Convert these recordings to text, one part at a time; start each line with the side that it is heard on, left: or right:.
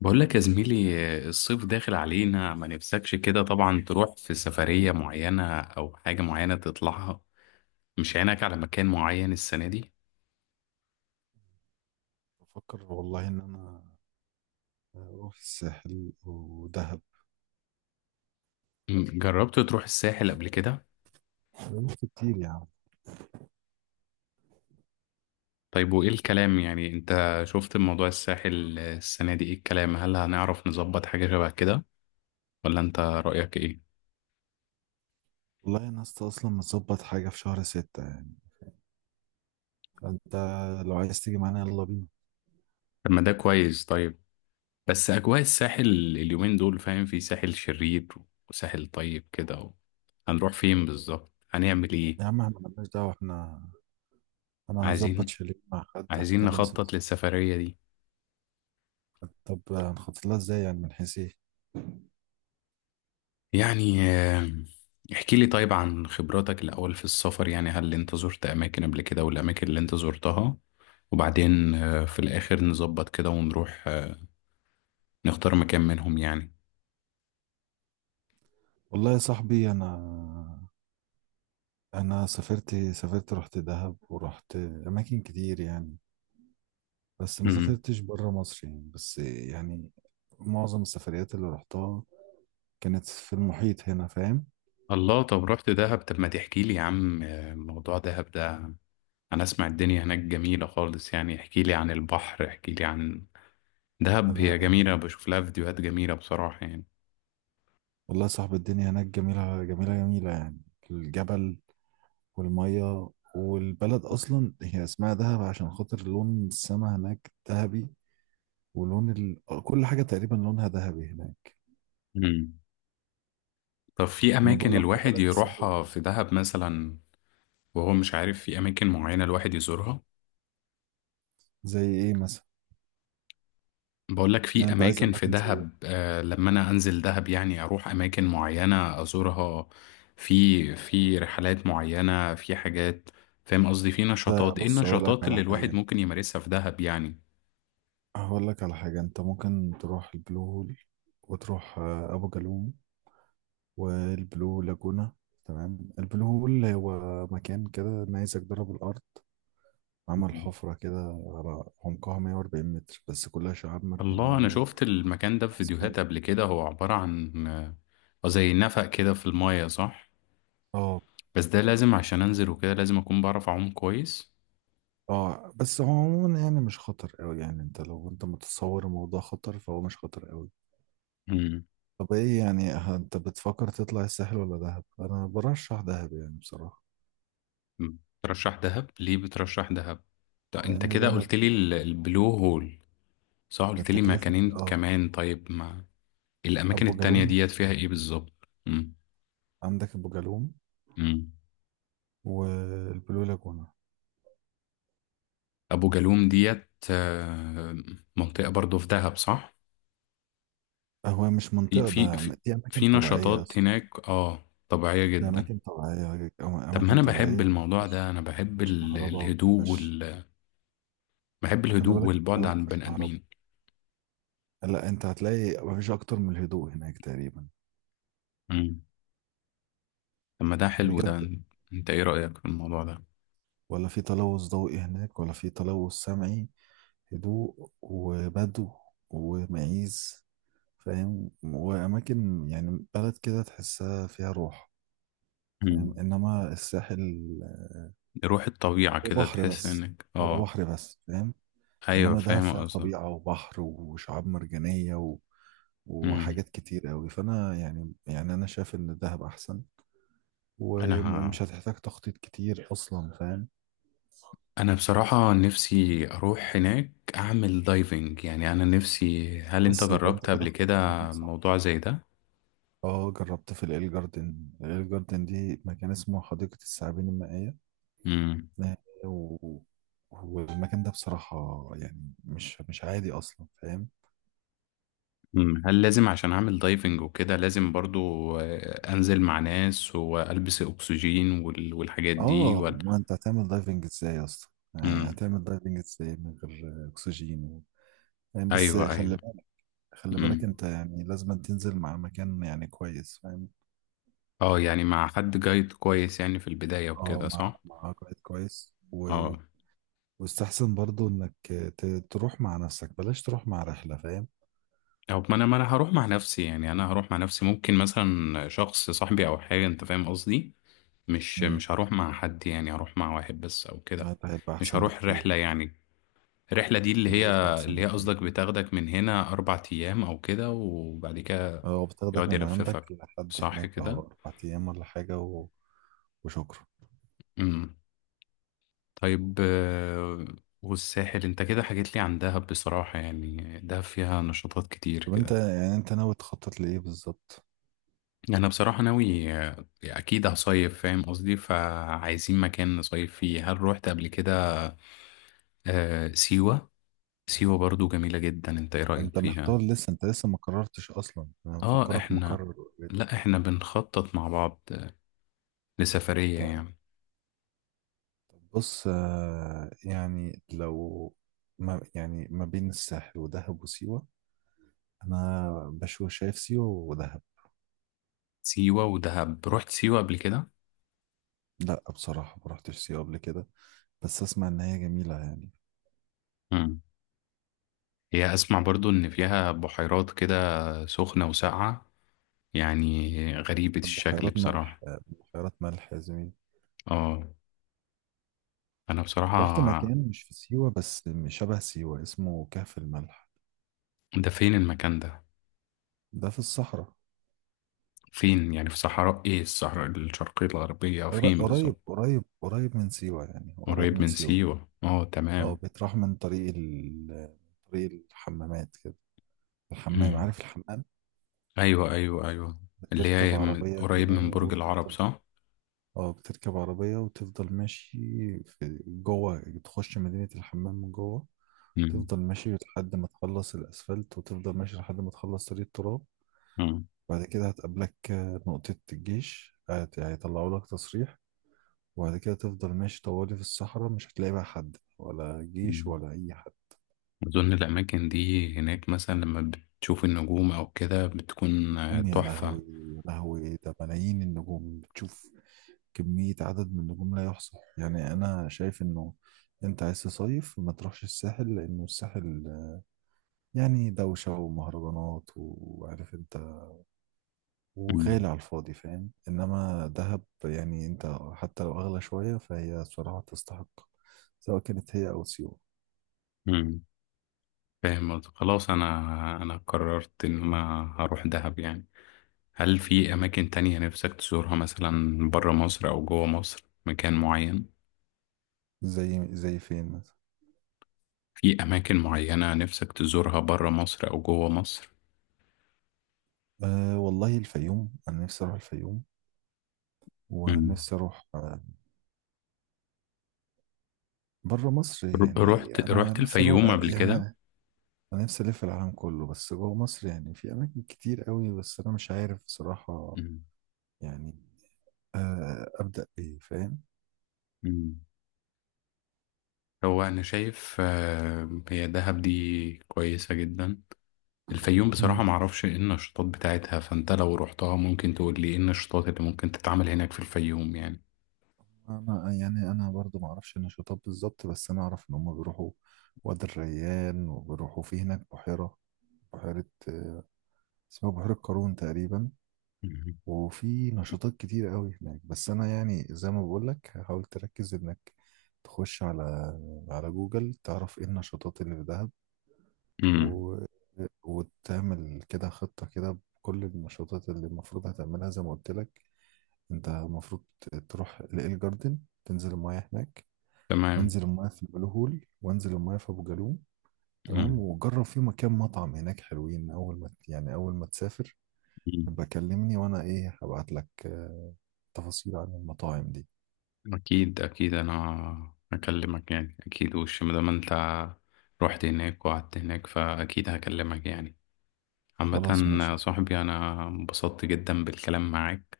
left: بقول لك يا زميلي، الصيف داخل علينا، ما نفسكش كده طبعا تروح في سفرية معينة أو حاجة معينة تطلعها؟ مش عينك على مكان معين السنة دي؟
right: بفكر والله ان انا اروح الساحل ودهب.
left: جربت تروح الساحل قبل كده؟
right: فلوس كتير يعني.
left: طيب وإيه الكلام، يعني أنت شفت موضوع الساحل السنة دي إيه الكلام؟ هل هنعرف نظبط حاجة شبه كده، ولا أنت رأيك إيه؟
right: والله انا لسه اصلا مظبط حاجه في شهر ستة يعني. فانت لو عايز تيجي معانا يلا بينا.
left: طب ما ده كويس. طيب، بس أجواء الساحل اليومين دول، فاهم، في ساحل شرير وساحل طيب كده. هنروح فين بالظبط؟ هنعمل إيه؟
right: يا عم احنا مالناش دعوه، احنا انا هظبط
left: عايزين
right: شاليه مع حد،
left: عايزين
right: هتكلم
left: نخطط
right: سمسار.
left: للسفرية دي.
right: طب هنخطط لها ازاي يعني، من حيث ايه؟
left: يعني احكي لي طيب عن خبراتك الأول في السفر، يعني هل أنت زرت أماكن قبل كده؟ والأماكن اللي أنت زرتها، وبعدين في الآخر نظبط كده ونروح نختار مكان منهم يعني.
right: والله يا صاحبي انا سافرت رحت دهب ورحت اماكن كتير يعني، بس ما
left: مم.
right: سافرتش بره مصر يعني، بس يعني معظم السفريات اللي رحتها كانت في المحيط هنا، فاهم؟
left: الله، طب رحت دهب؟ طب ما تحكي لي يا عم موضوع دهب ده. أنا أسمع الدنيا هناك جميلة خالص يعني، احكي لي عن البحر، احكي لي عن دهب.
right: ال-
left: هي
right: ال-
left: جميلة، بشوف لها فيديوهات جميلة بصراحة يعني.
right: والله يا صاحبي الدنيا هناك جميلة جميلة جميلة يعني، الجبل والمية والبلد أصلا، هي اسمها دهب عشان خاطر لون السما هناك ذهبي، ولون كل حاجة تقريبا لونها ذهبي هناك.
left: مم. طب في
right: ما
left: أماكن
right: بيقولوا عليها
left: الواحد
right: بلد السحر
left: يروحها
right: والجنة.
left: في دهب مثلا وهو مش عارف؟ في أماكن معينة الواحد يزورها؟
right: زي إيه مثلا؟
left: بقول لك
right: يعني
left: في
right: أنت عايز
left: أماكن في
right: أماكن زي
left: دهب،
right: إيه؟
left: لما أنا أنزل دهب يعني أروح أماكن معينة أزورها. في رحلات معينة، في حاجات، فاهم قصدي، في
right: أنت
left: نشاطات. إيه
right: بص، أقول لك
left: النشاطات
right: على
left: اللي الواحد
right: حاجة،
left: ممكن يمارسها في دهب يعني؟
right: هقول لك على حاجة، أنت ممكن تروح البلو هول، وتروح أبو جالوم والبلو لاجونا. تمام، البلو هول هو مكان كده نيزك ضرب الأرض، عمل حفرة كده على عمقها 140 متر، بس كلها شعاب
left: الله،
right: مرجانية
left: أنا شفت المكان ده في
right: وأسماك.
left: فيديوهات قبل كده. هو عبارة عن زي نفق كده في الماية، صح؟
right: اه،
left: بس ده لازم عشان أنزل وكده لازم أكون بعرف أعوم كويس.
right: اه، بس هو عموما يعني مش خطر قوي، يعني انت لو متصور الموضوع خطر فهو مش خطر قوي. طب ايه يعني، انت بتفكر تطلع الساحل ولا دهب؟ انا برشح دهب يعني بصراحة.
left: مم. ترشح دهب ليه؟ بترشح دهب؟ طب انت
right: لان
left: كده
right: دهب
left: قلت لي البلو هول، صح؟ قلت لي
right: تكلفة،
left: مكانين كمان، طيب ما الاماكن
right: ابو
left: التانية
right: جالوم،
left: ديت فيها ايه بالظبط؟ مم.
right: عندك ابو جالوم
left: مم.
right: والبلو لاجونا.
left: ابو جالوم ديت منطقة برضو في دهب، صح؟
right: هو مش
left: في
right: منطقة
left: في
right: ده،
left: في,
right: دي اماكن
left: في
right: طبيعية يا
left: نشاطات
right: اسطى.
left: هناك، اه، طبيعية
right: دي
left: جدا.
right: أماكن طبيعية،
left: طب ما
right: أماكن
left: انا
right: طبيعية
left: بحب
right: ما
left: الموضوع ده،
right: فيهاش،
left: انا بحب
right: ما فيهاش كهرباء وما
left: الهدوء
right: فيهاش.
left: بحب
right: خلي
left: الهدوء
right: بالك،
left: والبعد
right: القاهرة ما
left: عن
right: فيهاش
left: البني
right: كهرباء،
left: ادمين.
right: لا أنت هتلاقي ما فيش أكتر من الهدوء هناك تقريبا،
left: مم. طب ما ده حلو
right: بجد.
left: ده. انت ايه رأيك في الموضوع ده؟
right: ولا في تلوث ضوئي هناك ولا في تلوث سمعي، هدوء وبدو ومعيز، فاهم؟ وأماكن يعني، بلد كده تحسها فيها روح،
left: مم.
right: فاهم؟ إنما الساحل
left: روح الطبيعة
right: هو
left: كده،
right: بحر
left: تحس
right: بس،
left: انك
right: هو
left: اه.
right: بحر بس، فاهم؟
left: ايوه،
right: انما ده
left: فاهم
right: فيها
left: قصدك.
right: طبيعه وبحر وشعاب مرجانيه
left: امم.
right: وحاجات كتير قوي، فانا يعني، انا شايف ان دهب احسن،
left: انا
right: ومش هتحتاج تخطيط كتير اصلا، فاهم؟
left: انا بصراحة نفسي اروح هناك اعمل دايفنج، يعني انا نفسي. هل انت
right: بس يبقى انت
left: جربت
right: كده
left: قبل كده
right: اخترت المكان، صح؟
left: موضوع زي ده؟
right: اه، جربت في الايل جاردن، الايل جاردن دي مكان اسمه حديقة الثعابين المائية،
left: امم.
right: آه، و... والمكان ده بصراحة يعني مش عادي اصلا، فاهم؟
left: أمم. هل لازم عشان اعمل دايفنج وكده لازم برضو انزل مع ناس والبس اكسجين والحاجات دي،
right: اه،
left: ولا؟
right: ما انت هتعمل دايفنج ازاي اصلا، يعني
left: امم.
right: هتعمل دايفنج ازاي من غير اكسجين؟ فاهم؟ بس
left: ايوه، ايوه.
right: خلي بالك، خلي بالك
left: امم.
right: انت يعني لازم تنزل مع مكان يعني كويس، فاهم؟
left: اه، يعني مع حد جايد كويس يعني في البداية
right: اه،
left: وكده،
right: مع
left: صح؟
right: مع قائد كويس،
left: اه.
right: واستحسن برضو انك ت... تروح مع نفسك، بلاش تروح مع رحلة، فاهم؟
left: او، ما انا هروح مع نفسي، يعني انا هروح مع نفسي، ممكن مثلا شخص صاحبي او حاجه، انت فاهم قصدي. مش
right: امم
left: مش هروح مع حد يعني، هروح مع واحد بس او كده.
right: ده هيبقى
left: مش
right: احسن
left: هروح
right: بكتير،
left: رحله يعني، الرحله دي اللي
right: ده
left: هي
right: هيبقى احسن
left: اللي هي
right: بكتير.
left: قصدك بتاخدك من هنا اربع ايام او كده، وبعد كده
right: اه، بتاخدك
left: يقعد
right: من عندك
left: يلففك،
right: لحد
left: صح
right: هناك، اه،
left: كده؟
right: اربع ايام ولا حاجة، وشكرا.
left: امم. طيب والساحل، انت كده حكيت لي عن دهب بصراحه، يعني دهب فيها نشاطات كتير
right: طب انت
left: كده.
right: يعني ناوي تخطط لايه بالظبط؟
left: انا بصراحة ناوي اكيد هصيف، فاهم قصدي، فعايزين مكان نصيف فيه. هل روحت قبل كده آه سيوة؟ سيوة برضو جميلة جدا، انت ايه رأيك
right: انت
left: فيها؟
right: محتار لسه، انت لسه ما قررتش اصلا، انا
left: اه
right: مفكرك
left: احنا،
right: مقرر.
left: لا احنا بنخطط مع بعض لسفرية يعني.
right: بص، يعني لو، ما بين الساحل ودهب وسيوة، أنا شايف سيوة ودهب.
left: سيوة ودهب، روحت سيوة قبل كده؟
right: لا بصراحة ما رحتش سيوة قبل كده، بس أسمع إن هي جميلة يعني.
left: مم. هي، اسمع برضو ان فيها بحيرات كده سخنة وساقعة يعني، غريبة الشكل
right: بحيرات ملح،
left: بصراحة.
right: بحيرات ملح يا زميلي.
left: اه. انا
right: رحت
left: بصراحة،
right: مكان مش في سيوة، بس شبه سيوة، اسمه كهف الملح.
left: ده فين المكان ده؟
right: ده في الصحراء،
left: فين يعني؟ في صحراء ايه، الصحراء الشرقية الغربية أو فين
right: قريب
left: بالظبط؟
right: قريب قريب من سيوة، يعني هو قريب
left: قريب
right: من
left: من
right: سيوة.
left: سيوة، اه
right: اه،
left: تمام.
right: بيتراح من طريق طريق الحمامات كده، الحمام،
left: مم.
right: عارف الحمام؟
left: أيوة أيوة أيوة. اللي
right: بتركب
left: هي
right: عربية
left: قريب
right: كده
left: من برج العرب،
right: وتفضل،
left: صح؟
right: اه بتركب عربية وتفضل ماشي، في جوه تخش مدينة الحمام من جوه،
left: مم.
right: تفضل ماشي لحد ما تخلص الأسفلت، وتفضل ماشي لحد ما تخلص طريق التراب.
left: مم.
right: بعد كده هتقابلك نقطة الجيش، هيطلعوا لك تصريح، وبعد كده تفضل ماشي طوالي في الصحراء، مش هتلاقي بقى حد ولا جيش
left: مم.
right: ولا أي حد.
left: أظن الأماكن دي هناك مثلا لما بتشوف النجوم أو كده بتكون
right: نجوم، يا
left: تحفة.
right: لهوي يا لهوي، ده ملايين النجوم بتشوف، كمية عدد من النجوم لا يحصى. يعني أنا شايف إنه أنت عايز تصيف، ما تروحش الساحل، لأنه الساحل يعني دوشة ومهرجانات، وعارف أنت،
left: مم.
right: وغالي على الفاضي، فاهم؟ إنما دهب يعني أنت حتى لو أغلى شوية فهي صراحة تستحق، سواء كانت هي أو سيوة.
left: مم. فاهم قصدك. خلاص، أنا قررت إن أنا هروح دهب يعني. هل في أماكن تانية نفسك تزورها مثلا برا مصر أو جوا مصر مكان معين؟
right: زي فين مثلا؟
left: في أماكن معينة نفسك تزورها برا مصر أو جوه مصر؟
right: أه والله الفيوم، أنا نفسي أروح الفيوم،
left: مم.
right: ونفسي أروح بره مصر يعني،
left: رحت
right: أنا
left: رحت
right: نفسي أروح
left: الفيوم قبل
right: يعني
left: كده؟
right: انا نفسي الف العالم كله، بس جوه مصر يعني في اماكن كتير قوي، بس انا مش عارف بصراحة
left: مم.
right: يعني، ابدا بايه، فاهم؟
left: مم. هو أنا شايف هي دهب دي كويسة جدا. الفيوم
right: مم.
left: بصراحة معرفش إيه النشاطات بتاعتها، فأنت لو رحتها ممكن تقول لي إيه النشاطات اللي ممكن تتعمل هناك في الفيوم يعني.
right: انا برضو ما اعرفش النشاطات بالظبط، بس انا اعرف ان هم بيروحوا وادي الريان، وبيروحوا في هناك بحيرة، بحيرة آه، اسمها بحيرة قارون تقريبا.
left: مم.
right: وفي نشاطات كتير قوي هناك، بس انا يعني زي ما بقول لك، حاول تركز انك تخش على جوجل، تعرف ايه النشاطات اللي في دهب،
left: مم.
right: و... وتعمل كده خطة كده بكل النشاطات اللي المفروض هتعملها، زي ما قلت لك. انت المفروض تروح لإل جاردن، تنزل المايه هناك،
left: تمام.
right: وانزل المايه في البلو هول، وانزل المايه في ابو جالوم، تمام.
left: مم.
right: وجرب في مكان مطعم هناك حلوين، اول ما تسافر
left: مم.
right: يبقى كلمني، وانا هبعت لك تفاصيل عن المطاعم دي.
left: أكيد أكيد، أنا هكلمك يعني، أكيد. وش ما دام أنت رحت هناك وقعدت هناك فأكيد هكلمك يعني.
right: خلاص ماشي
left: عامة،
right: يا صديقي،
left: صاحبي، أنا انبسطت جدا بالكلام معاك،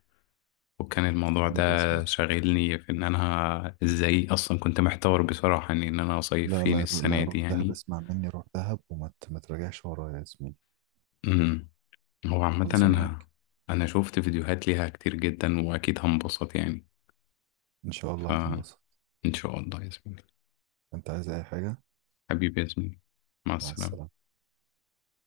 left: وكان الموضوع
right: حبيبي يا زميلي،
left: ده شاغلني في إن أنا إزاي. أصلا كنت محتار بصراحة إن أنا أصيف
right: لا،
left: فين
right: لا، لا،
left: السنة
right: روح
left: دي
right: دهب،
left: يعني.
right: اسمع مني، روح دهب وما ت- ما تراجعش ورايا يا زميلي.
left: أمم. هو عامة
right: خلصة
left: أنا
right: معاك،
left: أنا شوفت فيديوهات ليها كتير جدا وأكيد هنبسط يعني.
right: ان شاء الله هتنبسط.
left: فإن شاء الله يا زميلي.
right: انت عايز اي حاجة؟
left: حبيبي يا زميلي، مع
right: مع
left: السلامة.
right: السلامة.